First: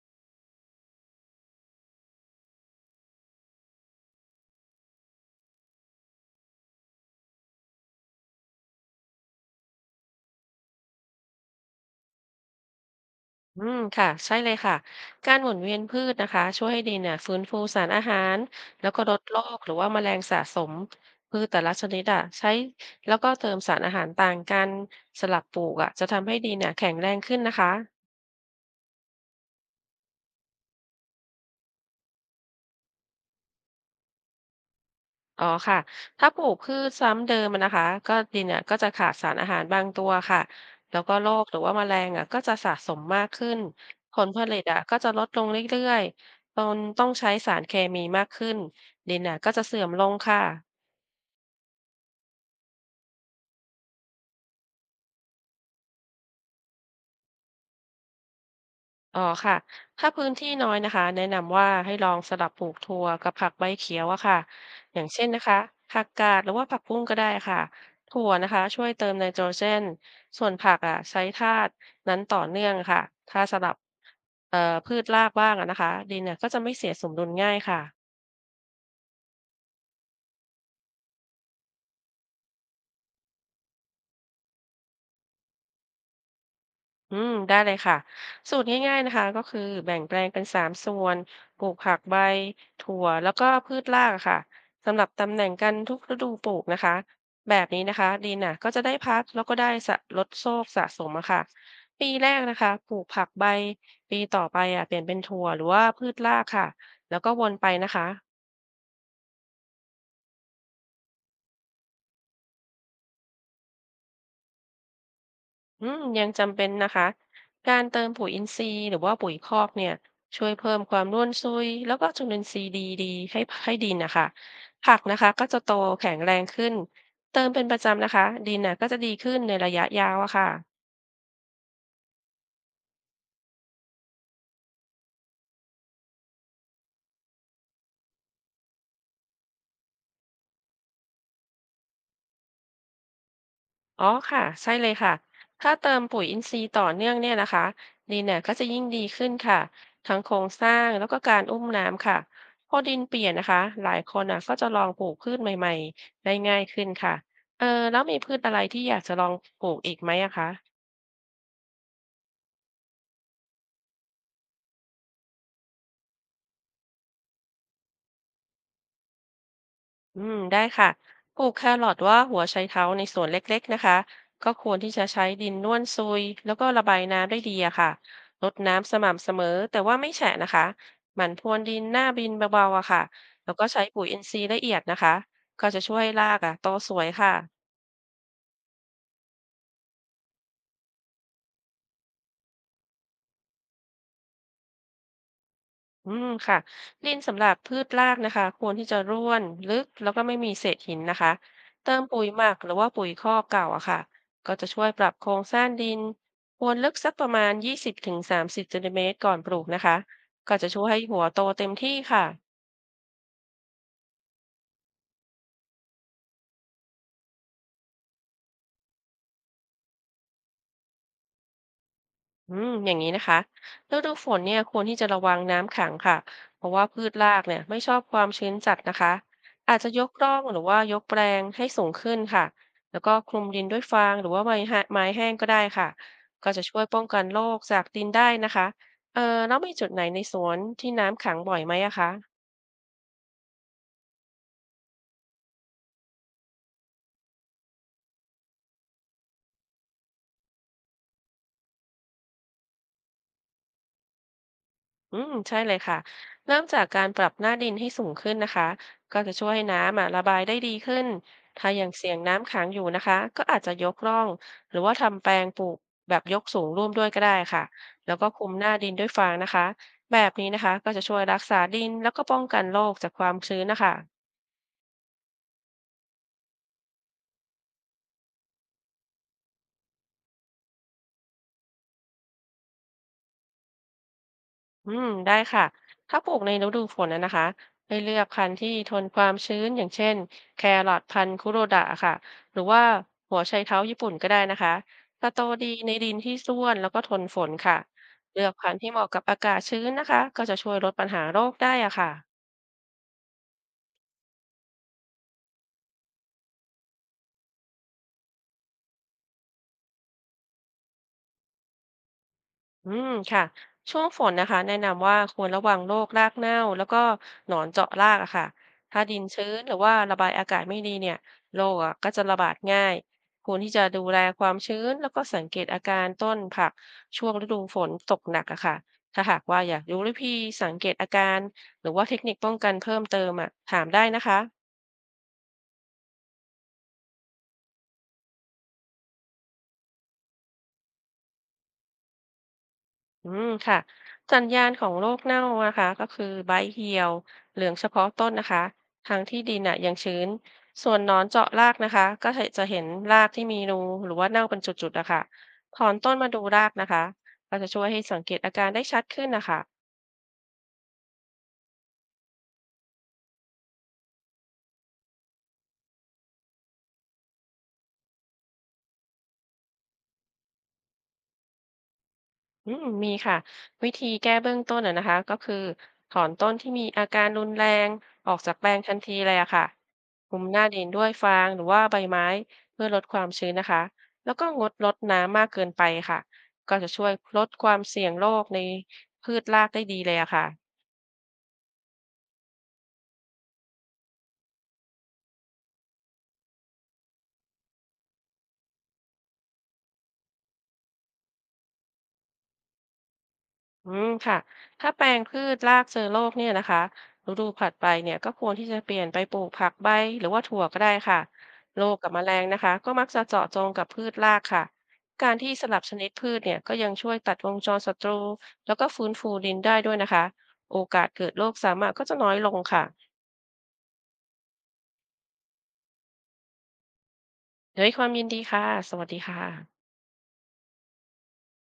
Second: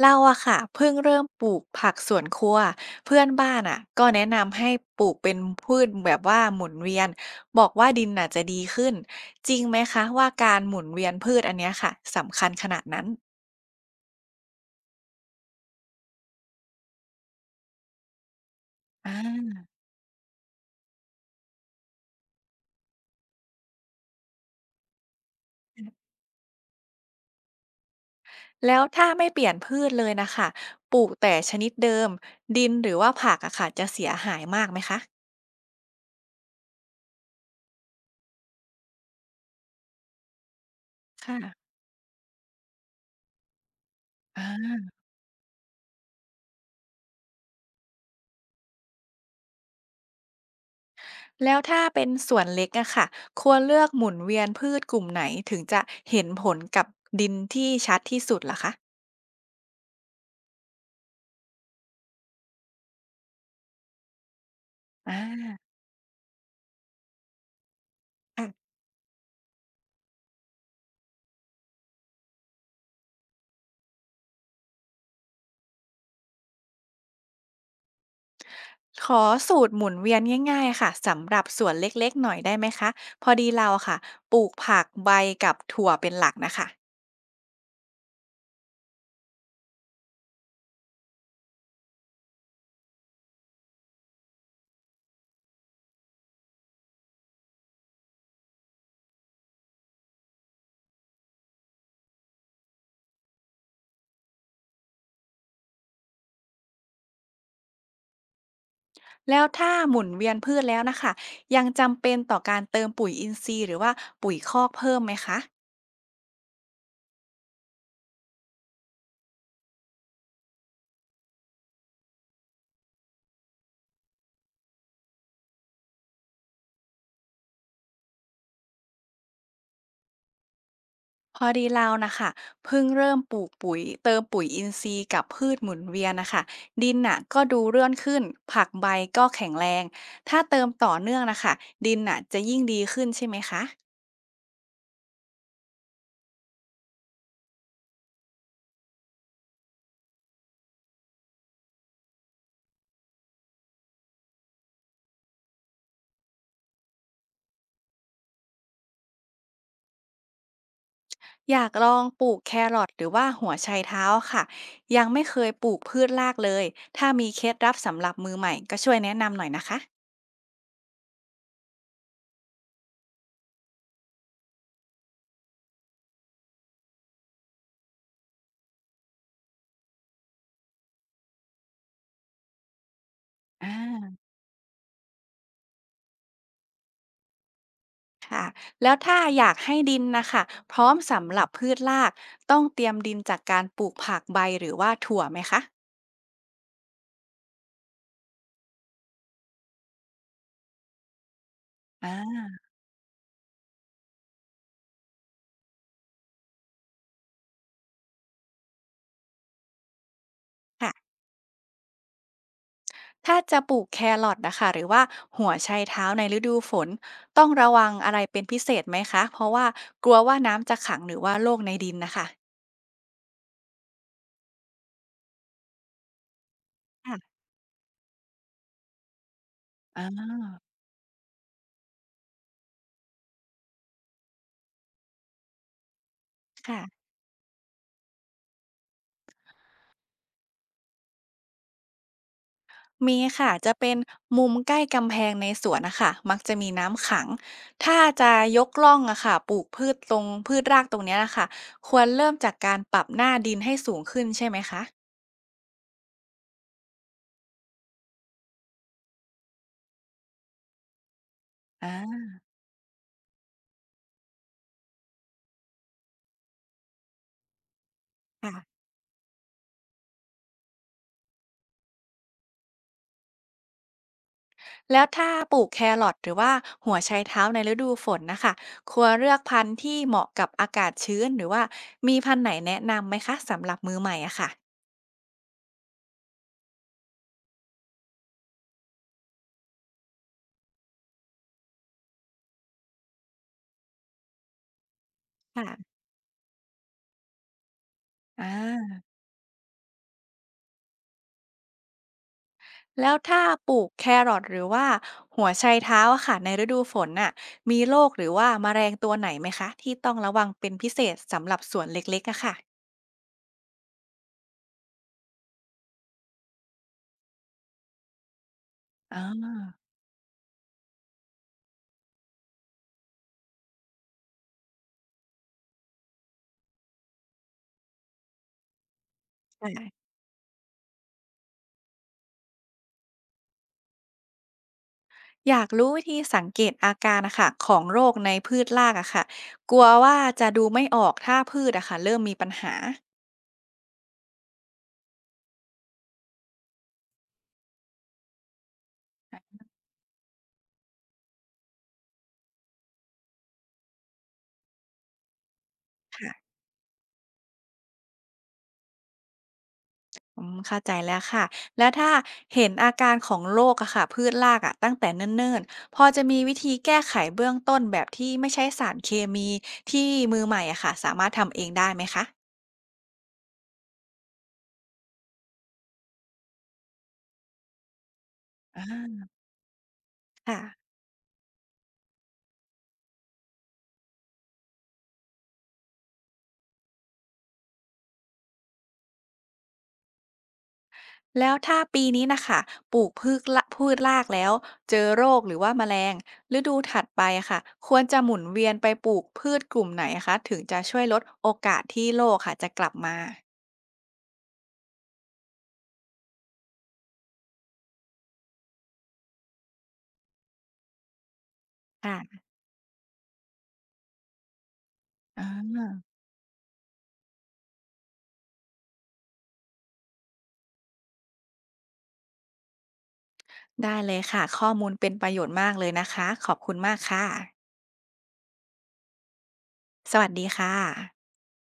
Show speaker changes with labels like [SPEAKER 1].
[SPEAKER 1] เราอะค่ะเพิ่งเริ่มปลูกผักสวนครัวเพื่อนบ้านอะก็แนะนำให้ปลูกเป็นพืชแบบว่าหมุนเวียนบอกว่าดินน่ะจะดีขึ้นจริงไหมคะว่าการหมุนเวียนพืชอันเนี้ยค่ะสำคัญขนาดนั้น
[SPEAKER 2] อืมค่ะใช่เลยค่ะการหมุนเวียนพืชนะคะช่วยให้ดินเนี่ยฟื้นฟูสารอาหารแล้วก็
[SPEAKER 1] อ่
[SPEAKER 2] ลดโร
[SPEAKER 1] า
[SPEAKER 2] คหรือว่าแมลงสะสมพืชแต่ละชนิดอ่ะใช้แล้วก็เติมสารอาหารต่างกันสลับปลูกอ่ะจะทำให้ดินเนี่ยแข็งแรงขึ้นนะคะ
[SPEAKER 1] แล้วถ้าไม่เปลี่ยนพืชเลยนะคะปลูกแต่ชนิดเดิมดินหรือว่าผักอะค่ะจะเสียหายมากไหมคะ
[SPEAKER 2] อ๋อค่ะถ้าปลูกพืชซ้ำเดิมอะนะคะก็ดินเนี่ยก็จะขาดสารอาหารบางตัวค่ะแล้วก็โรคหรือ
[SPEAKER 1] ค่ะ
[SPEAKER 2] ว่าแมลงอ่ะก็จะสะสมมากขึ้นผลผ
[SPEAKER 1] อ่
[SPEAKER 2] ลิต
[SPEAKER 1] า
[SPEAKER 2] อ่ะก็จะลดลงเรื่อยๆตนต้องใช้สารเคมีมากขึ้นดินน่ะก็จะเสื่อมลงค่ะ
[SPEAKER 1] แล้วถ้าเป็นสวนเล็กอะค่ะควรเลือกหมุนเวียนพืชกลุ่มไหนถึงจะเห็นผลกับดินที่ชัดที่สุดล่ะคะ
[SPEAKER 2] อ๋อค่ะ ถ้าพื้นที่น้อยนะคะแนะนำว่าให้ลองสลับปลูกถั่วกับผักใบเขียวอะค่ะอย่างเช่นนะ
[SPEAKER 1] อา
[SPEAKER 2] คะผักกาดหรือว่าผักบุ้งก็ได้ค่ะถั่ว
[SPEAKER 1] ค่ะ
[SPEAKER 2] นะคะช่วยเติมไนโตรเจนส่วนผักอ่ะใช้ธาตุนั้นต่อเนื่องค่ะ ถ้าสลับเอ่อพืชรากบ้างอะนะคะดินเนี่ยก็จะไม่เสียสมดุลง่ายค่ะ
[SPEAKER 1] ขอสูตรหมุนเวียนง่ายๆค่ะสำหรับสวนเล็กๆหน่อยได้ไหมคะพอดีเราอะค่ะปลูกผักใบกับถั่วเป็นหลักน่ะค่ะ
[SPEAKER 2] อืมได้เลยค่ะสูตรง่ายๆนะคะก็คือแบ่งแปลงเป็นสามส่วนปลูกผักใบถั่วแล้วก็พืชรากอะค่ะสำหรับตำแหน่งกันทุกฤดูปลูกนะคะแบบนี้นะคะดินน่ะก็จะได้พักแล้วก็ได้สะลดโซกสะสมอะค่ะปีแรกนะคะปลูกผักใบปีต่อไปอ่ะเปลี่ยนเป็นถั่วหรือว่าพืชรากค่ะแล้วก็วนไปนะคะ
[SPEAKER 1] แล้วถ้าหมุนเวียนพืชแล้วน่ะค่ะยังจำเป็นต่อการเติมปุ๋ยอินทรีย์หรือว่าปุ๋ยคอกเพิ่มไหมคะ
[SPEAKER 2] อืมยังจำเป็นนะคะการเติมปุ๋ยอินทรีย์หรือว่าปุ๋ยคอกเนี่ยช่วยเพิ่มความร่วนซุยแล้วก็จุลินทรีย์ดีดีให้ให้ดินนะคะผักนะคะก็จะโตแข็งแรงขึ้นเติมเป็นประจำนะคะดินน่ะก็จะดีขึ้นในระยะยาวอะค่ะ
[SPEAKER 1] พอดีเราน่ะค่ะเพิ่งเริ่มปลูกปุ๋ยเติมปุ๋ยอินทรีย์กับพืชหมุนเวียนน่ะค่ะดินน่ะก็ดูร่วนขึ้นผักใบก็แข็งแรงถ้าเติมต่อเนื่องน่ะค่ะดินน่ะจะยิ่งดีขึ้นใช่ไหมคะ
[SPEAKER 2] อ๋อค่ะใช่เลยค่ะถ้าเติมปุ๋ยอินทรีย์ต่อเนื่องเนี่ยนะคะดินเนี่ยก็จะยิ่งดีขึ้นค่ะทั้งโครงสร้างแล้วก็การอุ้มน้ำค่ะพอดินเปลี่ยนนะคะหลายคนอ่ะก็จะลองปลูกพืชใหม่ๆได้ง่ายขึ้นค่ะเออแล้วมีพืชอะไรที่อยากจะลองปลูกอีกไหมอะคะ
[SPEAKER 1] อยากลองปลูกแครอทหรือว่าหัวไชเท้าค่ะยังไม่เคยปลูกพืชรากเลยถ้ามีเคล็ดลับสำหรับมือใหม่ก็ช่วยแนะนำหน่อยนะคะ
[SPEAKER 2] อืมได้ค่ะปลูกแครอทว่าหัวไชเท้าในสวนเล็กๆนะคะ ก็ควรที่จะใช้ดินน่วนซุยแล้วก็ระบายน้ำได้ดีอะค่ะรดน้ำสม่ำเสมอแต่ว่าไม่แฉะนะคะหมั่นพรวนดินหน้าบินเบาๆอะค่ะแล้วก็
[SPEAKER 1] อ่า
[SPEAKER 2] ใช้ปุ๋ยอินทรีย์ละเอียดนะคะ ก็จะช่วยรากอะโตสวยค่ะ
[SPEAKER 1] ค่ะแล้วถ้าอยากให้ดินนะคะพร้อมสำหรับพืชรากต้องเตรียมดินจากการปลูกผักใบหรือว่าถั่วไหมคะ
[SPEAKER 2] อืมค่ะดินสำหรับพืชรากนะคะควรที่จะร่วนลึกแล้วก็ไม่มีเศษหินนะคะเติม
[SPEAKER 1] อ่
[SPEAKER 2] ปุ๋ยห
[SPEAKER 1] า
[SPEAKER 2] มักหรือว่าปุ๋ยคอกเก่าอะค่ะก็จะช่วยปรับโครงสร้างดินควรลึกสักประมาณ20 ถึง 30 เซนติเมตรก่อนปลูกนะคะก็จะช่วย
[SPEAKER 1] ค่ะ
[SPEAKER 2] ให้หัวโตเต็มที่ค่ะ
[SPEAKER 1] ถ้าจะปลูกแครอทนะคะหรือว่าหัวไชเท้าในฤดูฝนต้องระวังอะไรเป็นพิเศษไหมคะเพราะว่ากลัวว่าน้ำจะขังหรือว่าโรคในดินนะคะ
[SPEAKER 2] อืมอย่างนี้นะคะฤดูฝนเนี่ยควรที่จะระวังน้ำขังค่ะเพราะว่าพืชรา
[SPEAKER 1] ค่ะ
[SPEAKER 2] กเนี่ยไม่ชอบความชื้นจัดนะคะอาจจะยกร่
[SPEAKER 1] อ่า
[SPEAKER 2] องหรือว่ายกแปลงให้สูงขึ้นค่ะแล้วก็คลุมดินด้วยฟางหรือว่าใบหะไม้แห้งก็ได้ค่ะก็จะช่วยป้
[SPEAKER 1] ค่ะ
[SPEAKER 2] องกันโรคจากดินได้นะคะเออแล้วมีจุดไหนในสวนที่น้ำขังบ่อยไหมอะคะ
[SPEAKER 1] มีค่ะจะเป็นมุมใกล้กำแพงในสวนนะคะมักจะมีน้ำขังถ้าจะยกล่องอะค่ะปลูกพืชตรงพืชรากตรงเนี้ยนะคะควรเริ่มจากการปรับหน้าดินให้สูงขึ้นใช่ไหมคะ
[SPEAKER 2] อืมใช่เลยค่ะเริ่มจากการปรับหน้าดินให้สูงขึ้นนะคะก็จะช่วยให้น้ำอ่ะระบายได้ดีขึ้นถ้ายังเสี่ยง
[SPEAKER 1] อา
[SPEAKER 2] น้ำขังอยู่นะคะก็อาจจะยกร่องหรือว่าทำแปลงปลูกแบบยกสูงร่วมด้วยก็ได้ค่ะแล้วก็คลุ
[SPEAKER 1] ค่ะ
[SPEAKER 2] มหน้าดินด้วยฟางนะคะแบบนี้นะคะก็จะช่วยรักษาดินแล้วก็ป้องกันโรคจากความชื้นนะคะ
[SPEAKER 1] แล้วถ้าปลูกแครอทหรือว่าหัวไชเท้าในฤดูฝนนะคะควรเลือกพันธุ์ที่เหมาะกับอากาศชื้นหรือว่ามีพันธุ์ไหนแนะนำไหมคะสำหรับมือใหม่อะค่ะ
[SPEAKER 2] อืมได้ค่ะ ถ้าปลูกในฤดูฝนนะคะให้เลือกพันธุ์ที่ทนความชื้นอย่างเช่นแครอทพันธุ์คุโรดะค่ะ หรือว่าหัวไชเท้าญี่ปุ่นก็ได้นะคะจะโตดีใน
[SPEAKER 1] ค่ะ
[SPEAKER 2] ดินที่ร่วนแล้วก็ทนฝนค่ะ เลื
[SPEAKER 1] อ
[SPEAKER 2] อกพันธุ์ที่เห
[SPEAKER 1] า
[SPEAKER 2] มาะกับอากาศชื้นนะคะ ก็จะช่วยลดปัญหาโรคได้อะค่ะ
[SPEAKER 1] แล้วถ้าปลูกแครอทหรือว่าหัวไชเท้าอะค่ะในฤดูฝนน่ะมีโรคหรือว่าแมลงตัวไหนไหมคะที่ต้องระวังเป็นพิเศษสำหรับสวนเล็กๆอะค่ะ
[SPEAKER 2] อืมค่ะช่วงฝนนะคะแนะนำว่าควรระวังโรครากเน่าแล้วก็หนอนเจาะรากอะค่ะถ้าดิ
[SPEAKER 1] อ๋
[SPEAKER 2] นชื้
[SPEAKER 1] อ
[SPEAKER 2] นหรือว่าระบายอากาศไม่ดีเนี่ยโรคอะก็จะระบาดง่ายควรที่จะดูแลความชื้นแล้วก็สังเกตอาการต้นผักช่วงฤดูฝนตกหนักอะค่ะถ้าหากว่าอยากรู้
[SPEAKER 1] ค่ะ
[SPEAKER 2] วิธีสังเกตอาการหรือว่าเทคนิคป้องกันเพิ่มเติมอะถามได้นะคะ
[SPEAKER 1] อยากรู้วิธีสังเกตอาการนะคะของโรคในพืชรากอะค่ะกลัวว่าจะดูไม่ออกถ้าพืชอะค่ะเริ่มมีปัญหา
[SPEAKER 2] อืมค่ะสัญญาณของโรคเน่านะคะก็คือใบเหี่ยวเหลืองเฉพาะต้นนะคะทางที่ดินอ่ะยังชื้นส่วนหนอนเจาะรากนะคะก็จะเห็นรากที่มีรูหรือว่าเน่าเป็นจุดๆนะคะถอนต้นมา
[SPEAKER 1] ค่ะ
[SPEAKER 2] ดูรากนะคะก็จะช่วยให้สังเกตอาการได้ชัดขึ้นนะคะ
[SPEAKER 1] อืมเข้าใจแล้วค่ะแล้วถ้าเห็นอาการของโรคอะค่ะพืชรากอะตั้งแต่เนิ่นๆพอจะมีวิธีแก้ไขเบื้องต้นแบบที่ไม่ใช้สารเคมีที่มือใหม่อะค่ะสามารถทำเองได้ไหมคะ
[SPEAKER 2] อืมมีค่ะวิธีแก้เบื้องต้นอะนะคะก็คือถอนต้นที่มีอาการรุนแรงออกจากแปลงทันที
[SPEAKER 1] อา
[SPEAKER 2] เลยอะค่ะคลุมห
[SPEAKER 1] ค่ะ
[SPEAKER 2] น้าดินด้วยฟางหรือว่าใบไม้เพื่อลดความชื้นนะคะแล้วก็งดรดน้ำมากเกินไปค่ะก็จะช่วยลดความเสี่ยงโรคในพืชรากได้ดีเลยอะค่ะ
[SPEAKER 1] แล้วถ้าปีนี้น่ะค่ะปลูกพืชรากแล้วเจอโรคหรือว่าแมลงฤดูถัดไปอะค่ะควรจะหมุนเวียนไปปลูกพืชกลุ่มไหนอะคะถึงจะช่วยลดโอกาสที่โรคค่ะจะกลับมา
[SPEAKER 2] อืมค่ะถ้าแปลงพืชรากเชื้อโรคเนี่ยนะคะฤดูผัดไปเนี่ยก็ควรที่จะเปลี่ยนไปปลูกผักใบหรือว่าถั่วก็ได้ค่ะโรคกับแมล
[SPEAKER 1] ค่ะ
[SPEAKER 2] งนะคะก็มักจะเจาะจงกับพืชรากค่ะการ
[SPEAKER 1] อ
[SPEAKER 2] ที่สลับช
[SPEAKER 1] า
[SPEAKER 2] นิดพืชเนี่ยก็ยังช่วยตัดวงจรศัตรูแล้วก็ฟื้นฟูดินได้ด้วยนะคะโอกาสเกิดโรคสามารถก็จะน้อยลงค่ะ
[SPEAKER 1] ได้เลยค่ะข้อมูลเป็นประโยชน์มากเลยนะคะขอบคุณมากค่ะ
[SPEAKER 2] ด้วยความยินดีค่ะสวัสดีค่ะ
[SPEAKER 1] สวัสดีค่ะ